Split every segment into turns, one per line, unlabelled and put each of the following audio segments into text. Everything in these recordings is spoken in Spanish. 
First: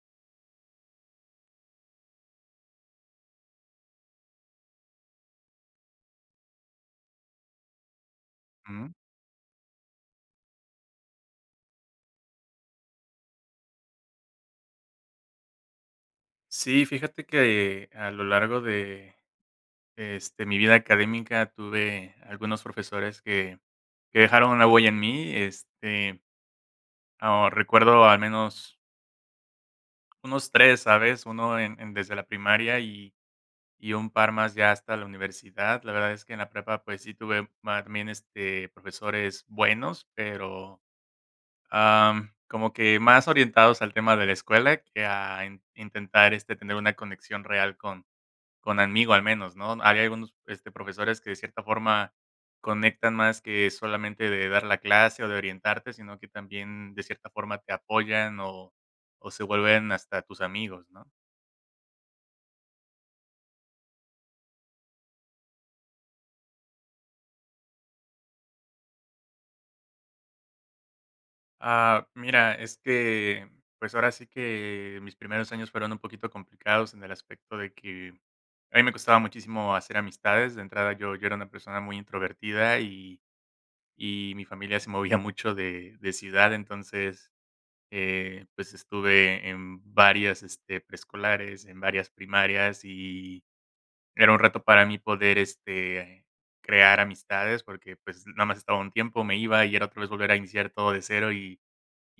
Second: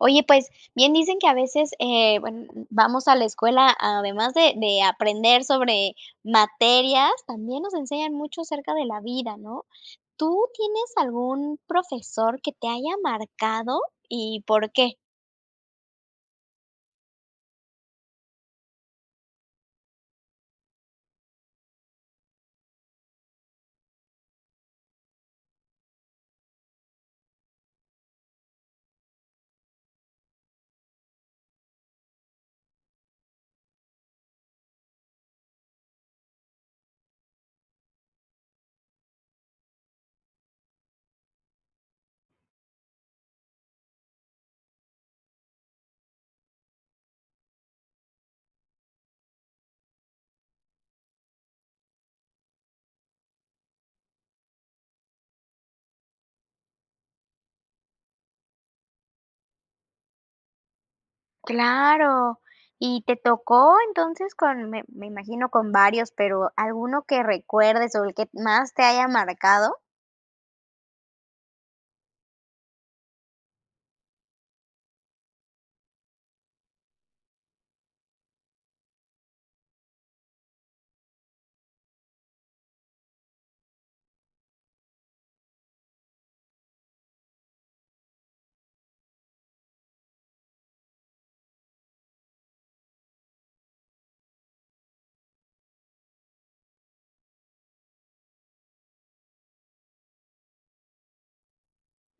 Oye, pues, bien dicen que a veces, eh, buen vamos a la escuela, además de de aprender sobre materias, también nos enseñan mucho acerca de
Mm.
la vida, ¿no? ¿Tú tienes algún profesor que te haya marcado y por qué?
Sí, fíjate que a lo largo de este, mi vida académica, tuve algunos profesores que que dejaron una huella en mí, este ah, recuerdo al menos unos 3, ¿sabes?, 1 en en desde la primaria y y un par más ya hasta la universidad. La verdad es que en la prepa, pues, sí tuve mac bien, este, profesores buenos, pero, am, como que más orientados al tema de la escuela que a in intentar, este, tener una conexión real con con amigo, al menos, ¿no? Había algunos, este, profesores que, de cierta forma, conectan más que solamente de dar la clase o de orientarte, sino que también, de cierta forma, te apoyan o o se vuelven hasta tus amigos, ¿no?
Claro. Y, ¿te tocó, entonces, con me me imagino, con varios, pero alguno que recuerdes o el que más te haya marcado?
Ah, mira, es que, pues, ahora sí que mis primeros años fueron un poquito complicados en el aspecto de que a mí me costaba muchísimo hacer amistades. De entrada, yo yo era una persona muy introvertida y y mi familia se movía mucho de de ciudad, entonces, eh, pues, estuve en varias, este, preescolares, en varias primarias y era un reto para mí poder, este, crear amistades, porque, pues, nada más estaba un tiempo, me iba, y era otra vez volver a iniciar todo de 0, y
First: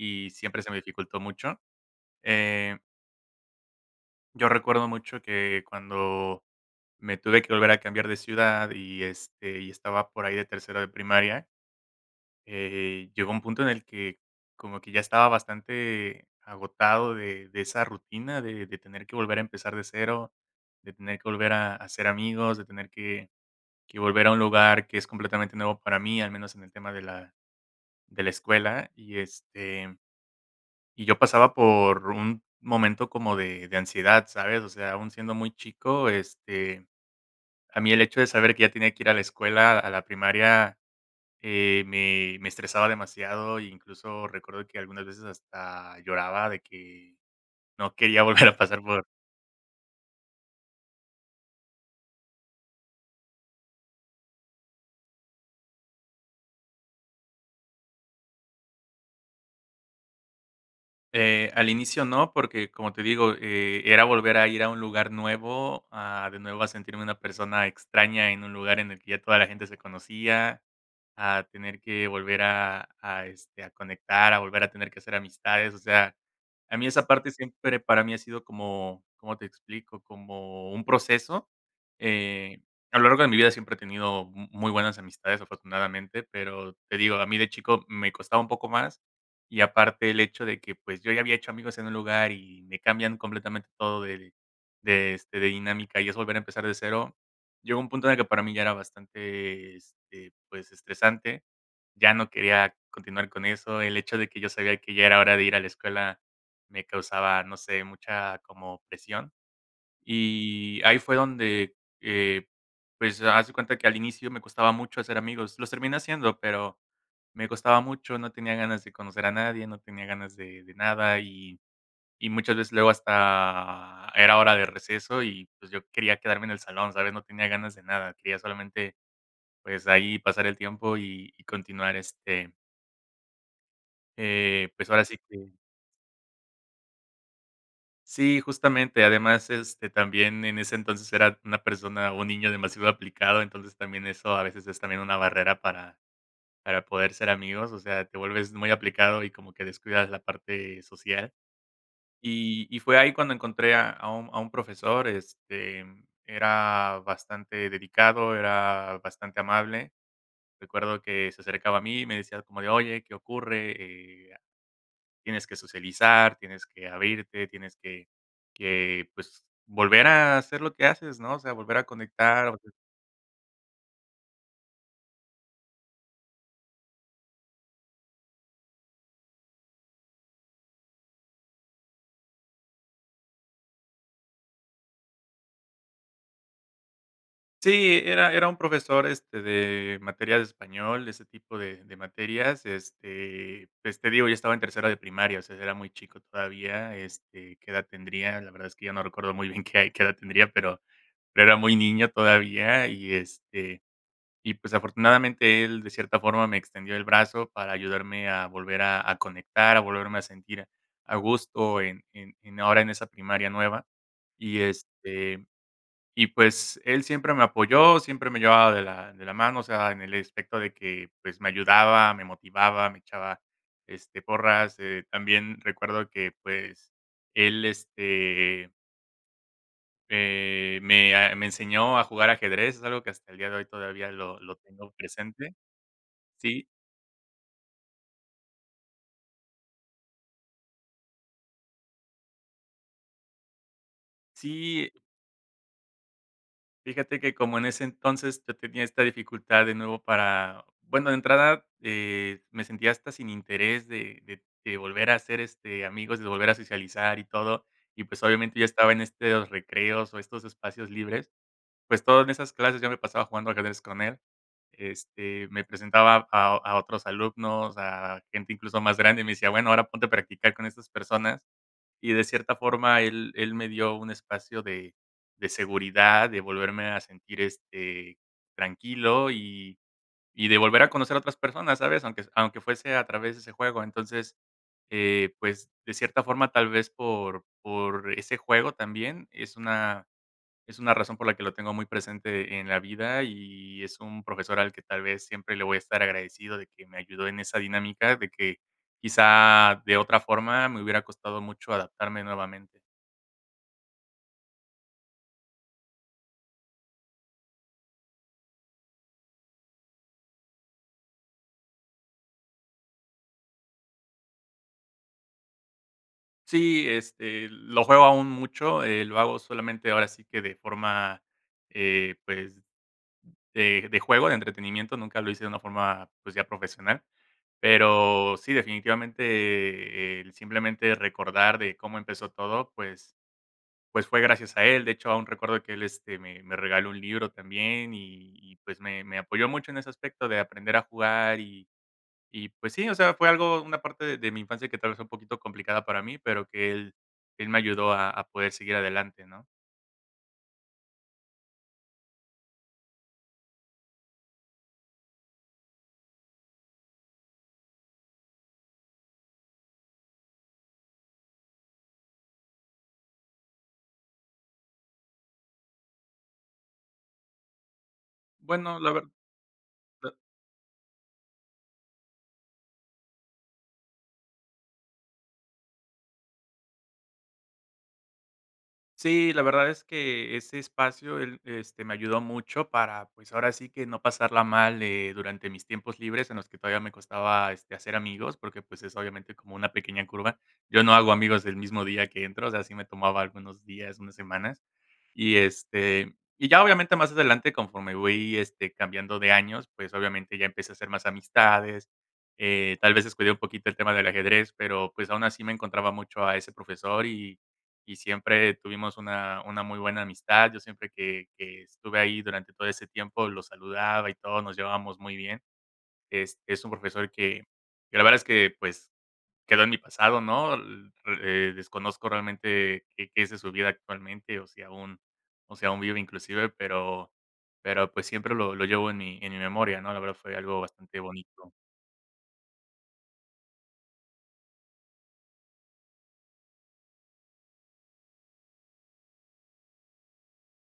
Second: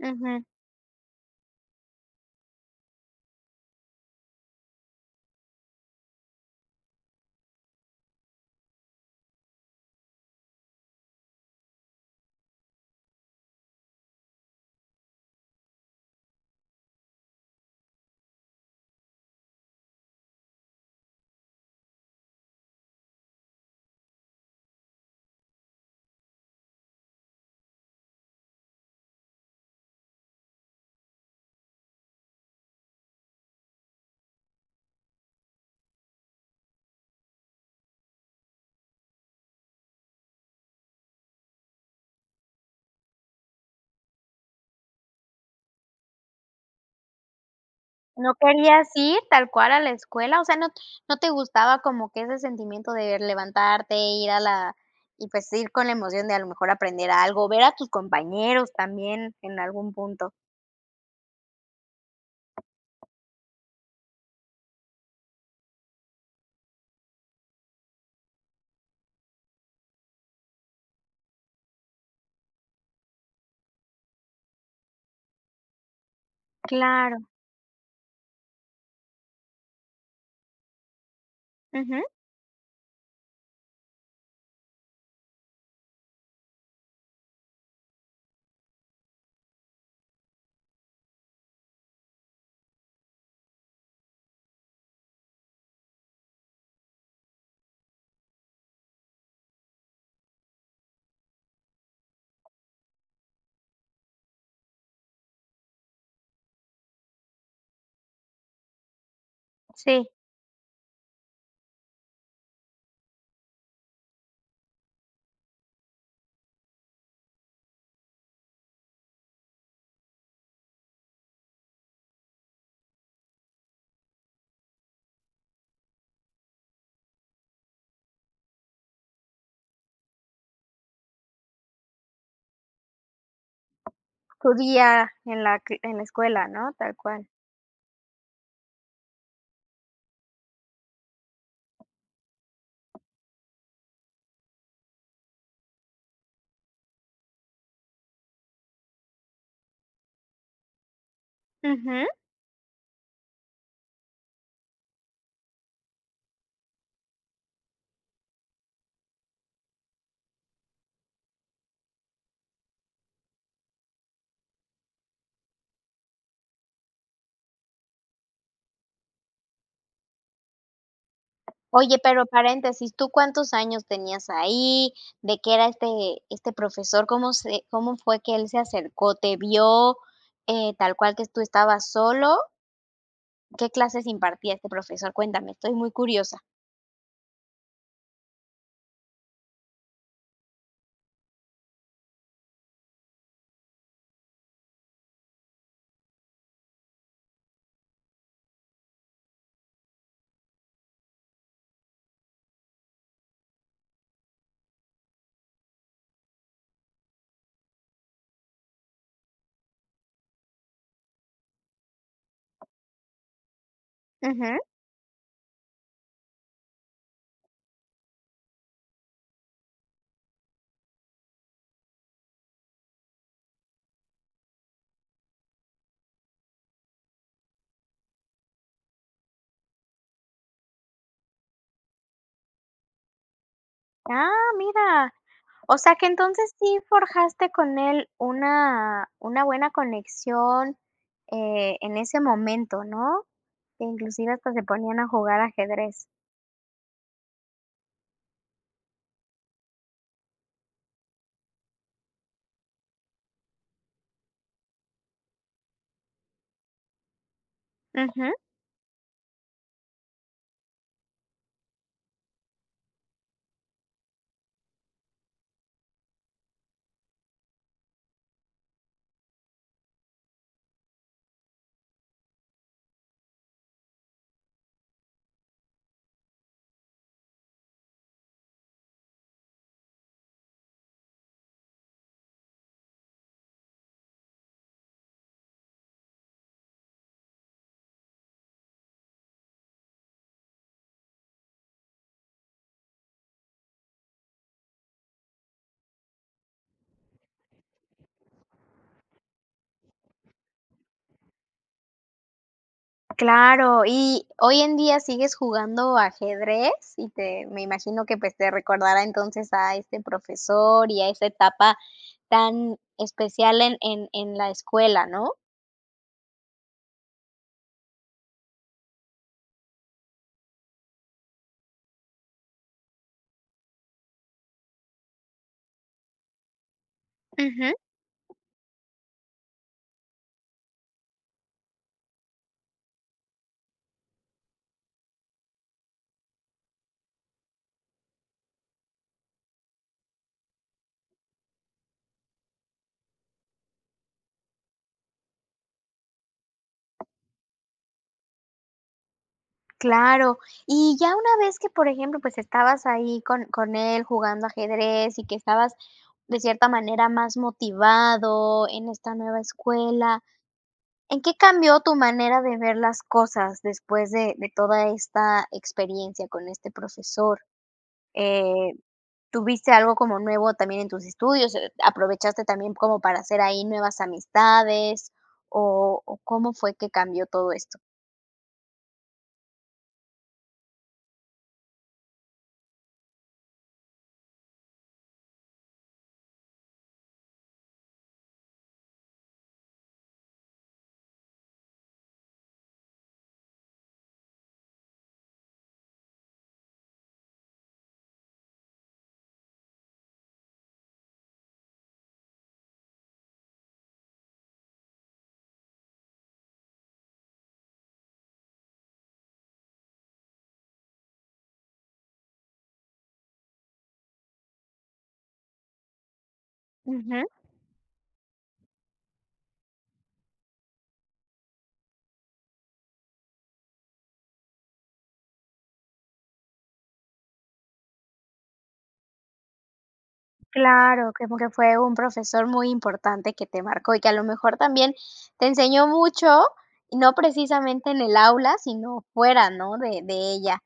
y
Ujú.
siempre se me dificultó mucho. Eh Yo recuerdo mucho que cuando me tuve que volver a cambiar de ciudad y, este, y estaba por ahí de tercero de primaria eh, llegó un punto en el que como que ya estaba bastante agotado de de esa rutina de de tener que volver a empezar de 0, de tener que volver a hacer amigos, de tener que que volver a un lugar que es completamente nuevo para mí, al menos en el tema de la de la escuela, y este y yo pasaba por un momento como de de ansiedad, ¿sabes? O sea, aún siendo muy chico, este, a mí el hecho de saber que ya tenía que ir a la escuela, a la primaria, eh, me me estresaba demasiado, incluso recuerdo que algunas veces hasta lloraba, de que no quería
¿No
volver a pasar
querías
por
ir tal cual a la escuela? O sea, no, ¿no te gustaba como que ese sentimiento de levantarte, ir a la y, pues, ir con la emoción de a lo mejor aprender algo, ver a tus compañeros también en algún punto?
Eh, al inicio no, porque, como te digo, eh, era volver a ir a un lugar nuevo, a de nuevo a sentirme una persona extraña en un lugar en el que ya toda la gente se conocía, a tener que volver a a, este, a conectar, a volver a tener que hacer amistades, o sea, a mí esa
Claro.
parte siempre para mí ha sido como ¿cómo te explico? Como un proceso,
Ujú.
eh, a lo largo de mi vida siempre he tenido mu muy buenas amistades, afortunadamente, pero te digo, a mí de chico me costaba un poco más y aparte el hecho de que, pues, yo ya había hecho amigos en un lugar y me cambian completamente todo del de, este, de dinámica y es volver a empezar de cero. Llegó un punto en el que para mí ya era bastante, este, pues, estresante. Ya no quería continuar con eso. El hecho de que yo sabía que ya era hora de ir a la escuela me causaba, no sé, mucha, como presión
Sí.
y ahí fue donde, eh, pues, haz de cuenta que al inicio me costaba mucho hacer amigos. Los terminé haciendo, pero me costaba mucho, no tenía ganas de conocer a nadie, no tenía ganas de de nada y y muchas veces luego hasta era hora de receso y, pues yo quería quedarme en el salón, ¿sabes? No tenía ganas de nada, quería solamente, pues, ahí pasar el tiempo y y continuar este
Tu
eh, pues, ahora
día
sí
en
que
la q en la escuela, ¿no? Tal cual.
Sí, justamente, además, este, también en ese entonces era una persona un niño demasiado aplicado, entonces, también eso a veces es también una barrera para para poder ser amigos, o sea, te vuelves muy aplicado y como que descuidas la parte social.
Ujú.
Y y fue ahí cuando encontré a a un a un profesor, este, era bastante dedicado, era bastante amable. Recuerdo que se acercaba a mí, me decía como de: "Oye, ¿qué ocurre? Eh, tienes que socializar, tienes que abrirte, tienes que que, pues, volver a hacer lo que haces, ¿no? O sea, volver a
Oye, pero
conectar o hacer"
paréntesis, ¿tú cuántos años tenías ahí? ¿De qué era este este profesor? ¿Cómo se cómo fue que él se acercó? ¿Te vio, eh, tal cual que tú estabas solo? ¿Qué clases impartía este profesor? Cuéntame, estoy muy curiosa.
Sí, era era un profesor, este, de materias de español, ese tipo de de materias. Este, pues, te digo, ya estaba en tercero de primaria, o sea, era muy chico todavía, este, ¿qué edad tendría?, la verdad es que yo no recuerdo muy bien qué hay qué edad tendría, pero pero era muy niño todavía, y, este, y, pues, afortunadamente él de cierta forma me extendió el brazo para ayudarme a volver a a conectar, a volverme a sentir a gusto en en en ahora en esa primaria nueva.
Ujú.
Y, este, y, pues, él siempre me apoyó, siempre me llevaba de la de la mano, o sea, en el especto de que, pues, me ayudaba, me motivaba, me echaba, este, porras. Eh, también recuerdo que, pues, él, este eh, me a me enseñó a jugar ajedrez, es algo que hasta el día de hoy todavía
Ah,
lo lo tengo
mira.
presente.
O sea, que entonces
¿Sí?
sí forjaste con él una una buena conexión, eh, en ese momento, ¿no? Inclusive pues se
Sí,
ponían
eh
a jugar ajedrez.
Fíjate que como en ese entonces yo tenía esta dificultad de nuevo para bueno, de entrada, eh, me sentía hasta sin interés de de de volver a hacer, este, amigos, de volver a socializar y todo y, pues,
Ujú.
obviamente yo estaba en este de los recreos, o estos espacios libres, pues, todo en esas clases yo me pasaba jugando ajedrez con él. Este, me presentaba a a otros alumnos, o sea, a gente, incluso, más grande, y me decía: "Bueno ahora ponte a practicar con estas personas". Y de cierta forma él él me dio un espacio de de seguridad, de volverme a sentir, este, tranquilo, y y de volver a conocer a otras personas, ¿sabes? Aunque aunque fuese a través de ese juego, entonces, eh, pues, de cierta forma tal vez por por ese juego también es una es una razón por la que lo tengo muy presente en la vida. Y es un profesor al que tal vez siempre le voy a estar agradecido de que me ayudó en esa dinámica de que, quizá, de otra forma me hubiera costado mucho adaptarme nuevamente.
Claro, y hoy en día sigues jugando ajedrez y te me imagino que, pues, te recordará, entonces, a este profesor y a esa etapa tan especial en en en la escuela, ¿no?
Sí, este, lo juego aún mucho, eh, lo hago solamente ahora sí que de forma, eh, pues, de de juego, de entretenimiento, nunca lo hice de una forma, pues, ya profesional,
Ujú.
pero sí, definitivamente, eh, el simplemente recordar de cómo empezó todo, pues pues, fue gracias a él. De hecho, aún recuerdo que él, este, me me regaló un libro también y y, pues, me me apoyó mucho en ese aspecto de aprender a jugar y y, pues, sí o sea fue algo, una parte de mi infancia que tal vez fue un poquito complicada para mí pero que él él me ayudó a a poder seguir adelante, ¿no?
Claro. Y ya una vez que, por ejemplo, pues, estabas ahí con con él, jugando ajedrez y que estabas de cierta manera más motivado en esta nueva escuela, ¿en qué cambió tu manera de ver las cosas después de de toda esta experiencia con este profesor? Eh,
Bueno, la verd
¿tuviste algo
la
como nuevo también en tus estudios? E ¿Aprovechaste también como para hacer ahí nuevas amistades? ¿O o cómo fue que cambió todo esto?
Sí, la verdad es que ese espacio él, este, me ayudó mucho para, pues, ahora sí que no pasarla mal, eh, durante mis tiempos libres en los que todavía me costaba, este, hacer amigos, porque, pues, es obviamente como una pequeña curva. Yo no hago amigos el mismo día que entro, o sea, sí me tomaba algunos días, unas semanas, y, este, y ya obviamente más adelante conforme voy, este, cambiando de años, pues, obviamente ya empecé a hacer más amistades, eh, tal vez descuide un poquito el tema del ajedrez, pero, pues, aún así me encontraba mucho a ese profesor y y siempre tuvimos una una muy buena amistad, yo siempre que que estuve ahí durante todo ese tiempo, lo saludaba y todo, nos llevábamos muy bien, este, es un profesor
Ujú.
que que la verdad es que, pues, quedó en mi pasado, ¿no? L eh, desconozco realmente qué qué es de su vida actualmente, o si aún o si aún vive inclusive, pero pero, pues, siempre lo lo llevo en mi en mi memoria, ¿no? La verdad fue algo bastante
Claro, como que
bonito.
fue un profesor muy importante que te marcó, y que a lo mejor también te enseñó mucho, no precisamente en el aula, sino fuera, ¿no?, de de ella.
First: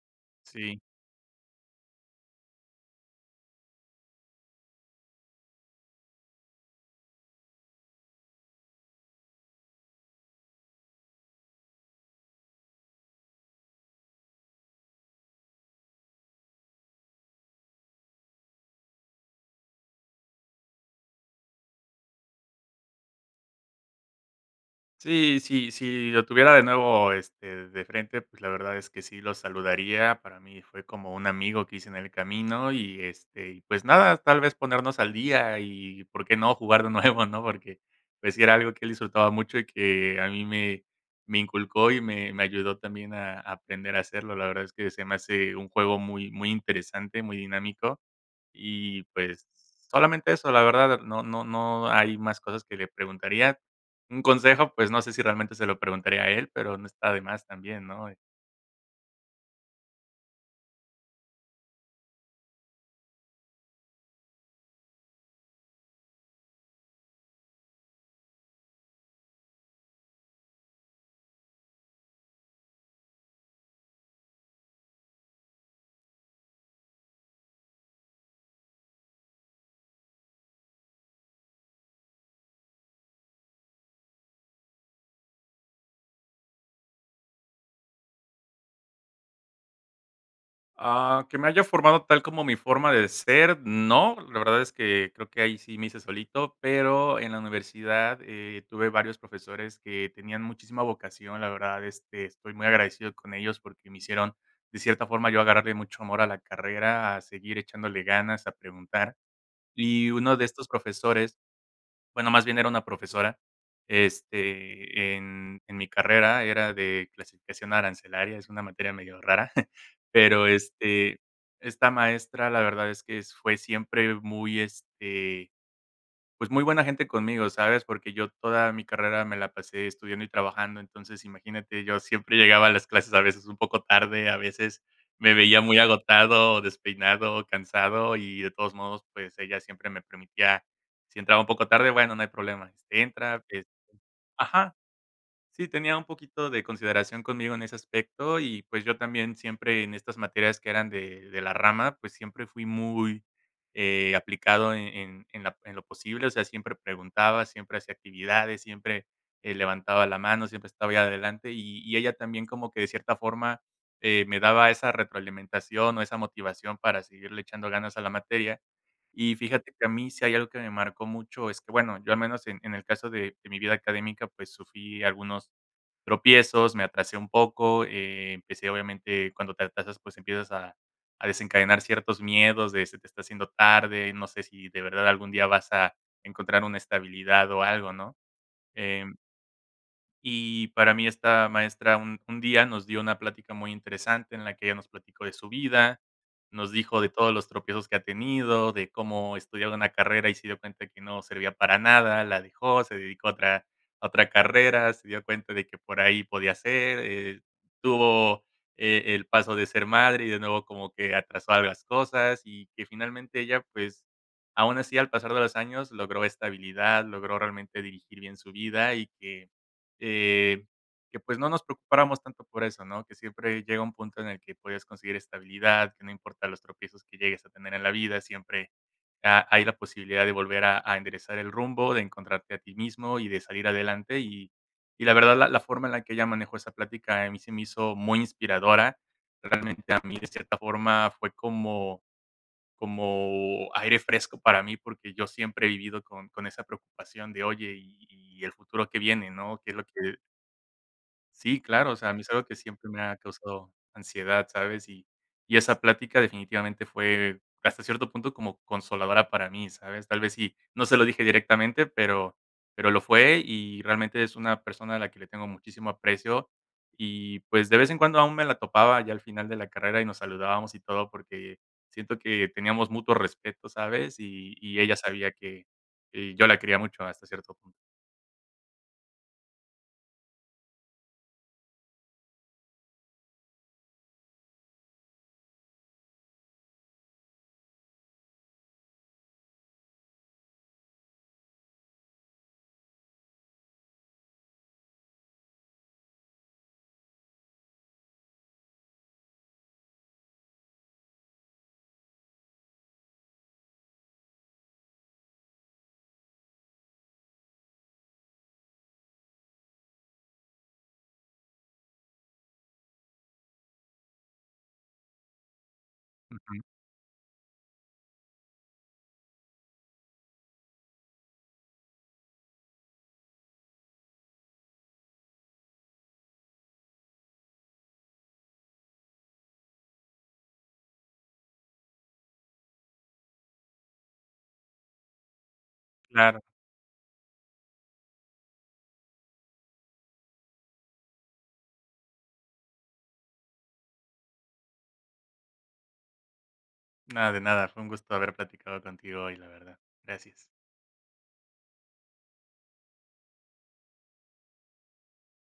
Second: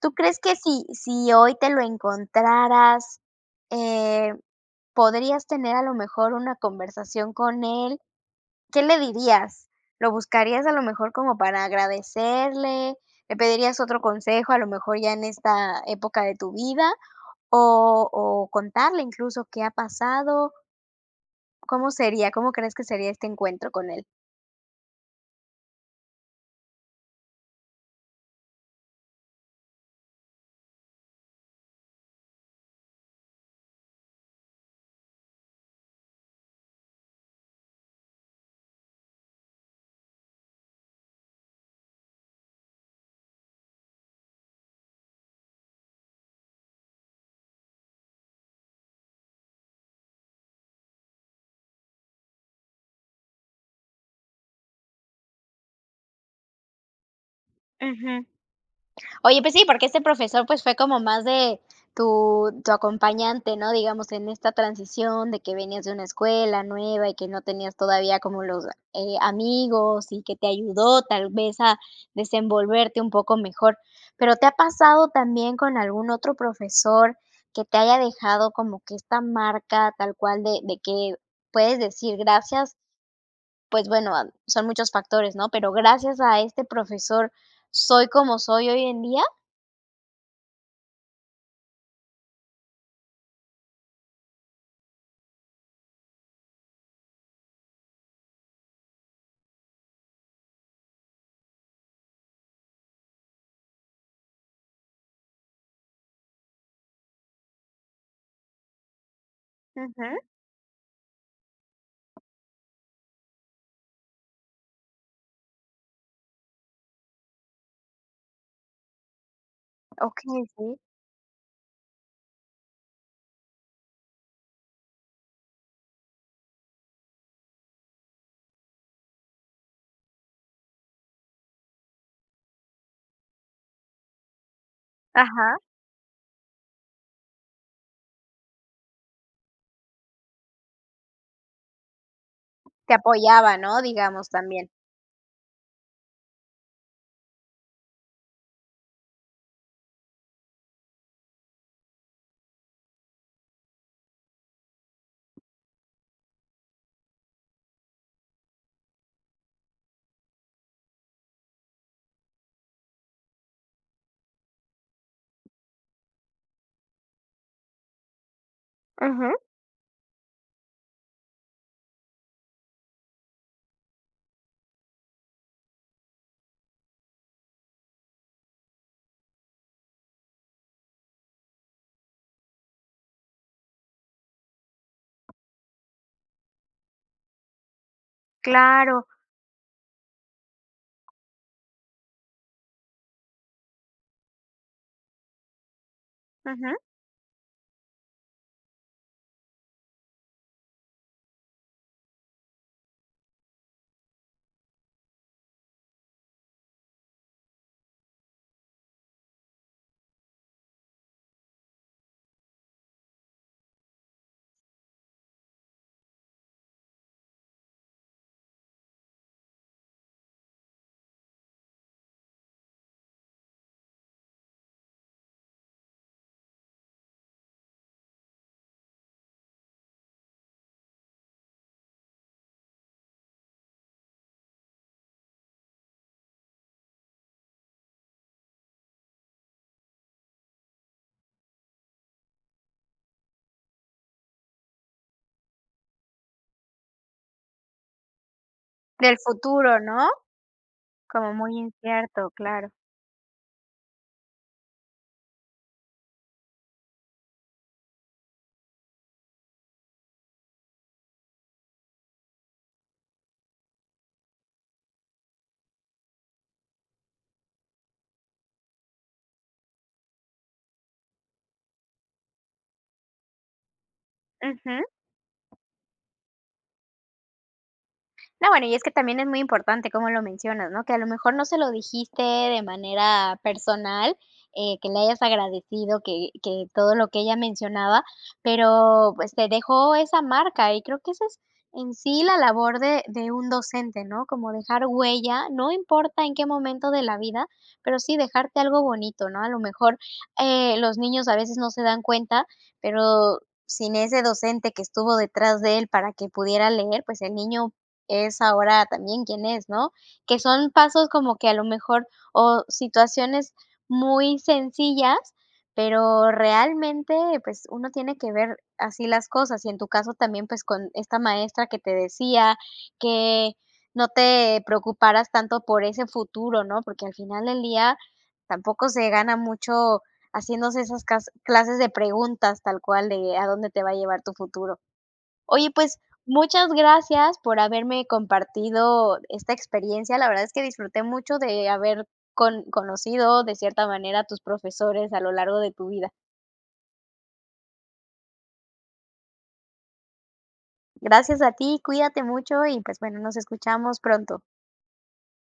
¿Tú crees que
Sí.
si si hoy te lo encontraras, eh, podrías tener a lo mejor una conversación con él? ¿Qué le dirías? ¿Lo buscarías a lo mejor como para agradecerle? ¿Le pedirías otro consejo, a lo mejor, ya en esta época de tu vida? ¿O o contarle incluso qué ha pasado? ¿Cómo sería? ¿Cómo crees que sería este encuentro con él?
Sí, sí, si lo tuviera de nuevo, este, de frente, pues, la verdad es que sí lo saludaría. Para mi fue como un amigo que hice en el camino y este, y, pues, nada, tal vez ponernos al día y ¿por qué no? jugar de nuevo, ¿no? Porque, pues sí, era algo que él disfrutaba mucho y que a mí me me inculcó y me me ayudó también a aprender a hacerlo. La verdad es que se me hace un juego muy muy interesante, muy dinámico y, pues, solamente eso la verdad, eh, no no no hay más cosas que le preguntaría. Un consejo pues, no sé si realmente se lo preguntaría a él pero no está de más también ¿no? Eh.
Ujú. Oye, pues sí, porque ese profesor, pues, fue como más de tu tu acompañante, ¿no? Digamos, en esta transición de que venías de una escuela, nueva, y que no tenías todavía como los, eh, amigos y que te ayudó, tal vez a desenvolverte un poco mejor. Pero, ¿te ha pasado también con algún otro profesor que te haya dejado como que esta marca tal cual de de que puedes decir: "Gracias"? Pues bueno, ad son muchos factores, ¿no? Pero gracias a este profesor, soy como soy hoy en día.
Ah, que me haya formado tal como mi forma de ser, no, la verdad es que creo que ahí sí me hice solito, pero en la universidad, eh, tuve varios profesores que tenían muchísima vocación, la verdad, este, estoy muy agradecido con ellos porque me hicieron, de cierta forma, yo agarrarle mucho amor a la carrera, a seguir echándole ganas, a preguntar, y
Ujú.
uno de estos profesores, bueno, más bien era una profesora, este, en en mi carrera, era de clasificación arancelaria, es una materia medio rara.
Okey,
Pero,
sí.
este, esta maestra la verdad es que s fue siempre muy, este, pues muy buena gente conmigo, ¿sabes?, porque yo toda mi carrera me la pasé estudiando y trabajando, entonces, imagínate, yo siempre llegaba a las clases a veces un poco tarde, a veces me
Ajá.
veía muy agotado o despeinado o cansado y de todos modos, pues, ella siempre me permitía, si entraba un poco tarde: "Bueno, no hay problema,
Te
este, entra",
apoyaba,
este
¿no?, digamos, también.
Ajá, sí tenía un poquito de consideración conmigo en ese aspecto y, pues, yo también siempre en estas materias que eran de de la rama, pues, siempre fui muy, eh, aplicado en en en la en lo posible, o sea, siempre preguntaba, siempre hacía actividades, siempre, eh, levantaba la mano, siempre estaba ahí adelante y y ella también como que de cierta forma, eh, me daba esa retroalimentación o esa motivación para seguirle echando ganas a la materia,
Ujú.
y fíjate que a mí si hay algo que me marcó mucho es que, bueno, yo al menos en en el caso de de mi vida académica, pues, sufrí algunos tropiezos, me atrasé un poco, eh, empecé obviamente cuando te atrasas, pues, empiezas a a desencadenar ciertos miedos de: "Se te está haciendo tarde, no sé si de verdad algún día vas a encontrar una estabilidad o algo", ¿no?,
Claro.
em y para mí, esta maestra un un día nos dio una plática muy interesante en la que ella nos platicó de su vida, nos
Ujú.
dijo de todos los tropiezos que ha tenido, de cómo estudiaba una carrera y se dio cuenta que no servía para nada, la dejó, se dedicó a otra a otra carrera, se dio cuenta de que por ahí podía ser, eh, tuvo e el paso de ser madre y de nuevo como que atrasó a las cosas, y que finalmente ella, pues, aún así al pasar de los años logró estabilidad, logró realmente dirigir bien su vida y que, eh, que, pues, no nos preocupáramos tanto por eso, ¿no?, que siempre llega un punto en el que puedes conseguir estabilidad, que no importa los tropiezos que llegues a tener en la vida, siempre ha hay la posibilidad de volver a a enderezar el rumbo, de encontrarte a ti mismo y de salir adelante, y y la verdad, la la forma en la que ella manejó esa plática, a mí se me hizo muy inspiradora, realmente a mí, de cierta forma, fue como-como aire fresco para mí porque yo siempre he vivido con con esa preocupación de: "Oye, ¿y y el futuro que
Del
viene?" ¿no?, que es
futuro,
lo
¿no?
que
Como muy
sí, claro, o sea, a mí
incierto,
es algo que
claro.
siempre me ha causado ansiedad, ¿sabes?, y y esa plática definitivamente fue, hasta cierto punto, como consoladora para mí, ¿sabes?, tal vez sí, no se lo dije directamente pero pero lo fue, y realmente es una persona a la que le tengo muchísimo aprecio y, pues, de vez en cuando aún me la topaba ya al final de la carrera, y nos saludábamos y todo, porque siento que teníamos mutuo respeto, ¿sabes?, y
Ujú.
y ella sabía que que yo la quería mucho hasta cierto punto.
No, bueno, y es que también es muy importante, como lo mencionas, ¿no?, que a lo mejor no se lo dijiste de manera personal, eh, que le hayas agradecido que que todo lo que ella mencionaba, pero, pues, te dejó esa marca, y creo que esa es en sí la labor de de un docente, ¿no?, como, dejar huella, no importa en qué momento de la vida, pero sí dejarte algo bonito, ¿no?, a lo mejor, eh, los niños a veces no se dan cuenta, pero sin ese docente que estuvo detrás de él para que pudiera leer, pues el niño es ahora también quien es, ¿no?, que son pasos como que a lo mejor o situaciones muy sencillas, pero
Ujú.
realmente, pues, uno tiene que ver así las cosas, y en tu caso también, pues, con esta maestra que te decía que no te preocuparas tanto por ese futuro, ¿no?, porque al final del día tampoco se gana mucho haciéndose esas cas clases de preguntas, tal cual de a dónde te va a llevar tu futuro. Oye, pues,
Claro.
muchas gracias por haberme compartido esta experiencia, la verdad es que disfruté mucho de haber con conocido de cierta manera a tus profesores a lo largo de tu vida.
No, de nada, fue un gusto haber platicado contigo hoy, la verdad, gracias.
Gracias a ti, cuídate mucho y, pues, bueno, nos escuchamos pronto.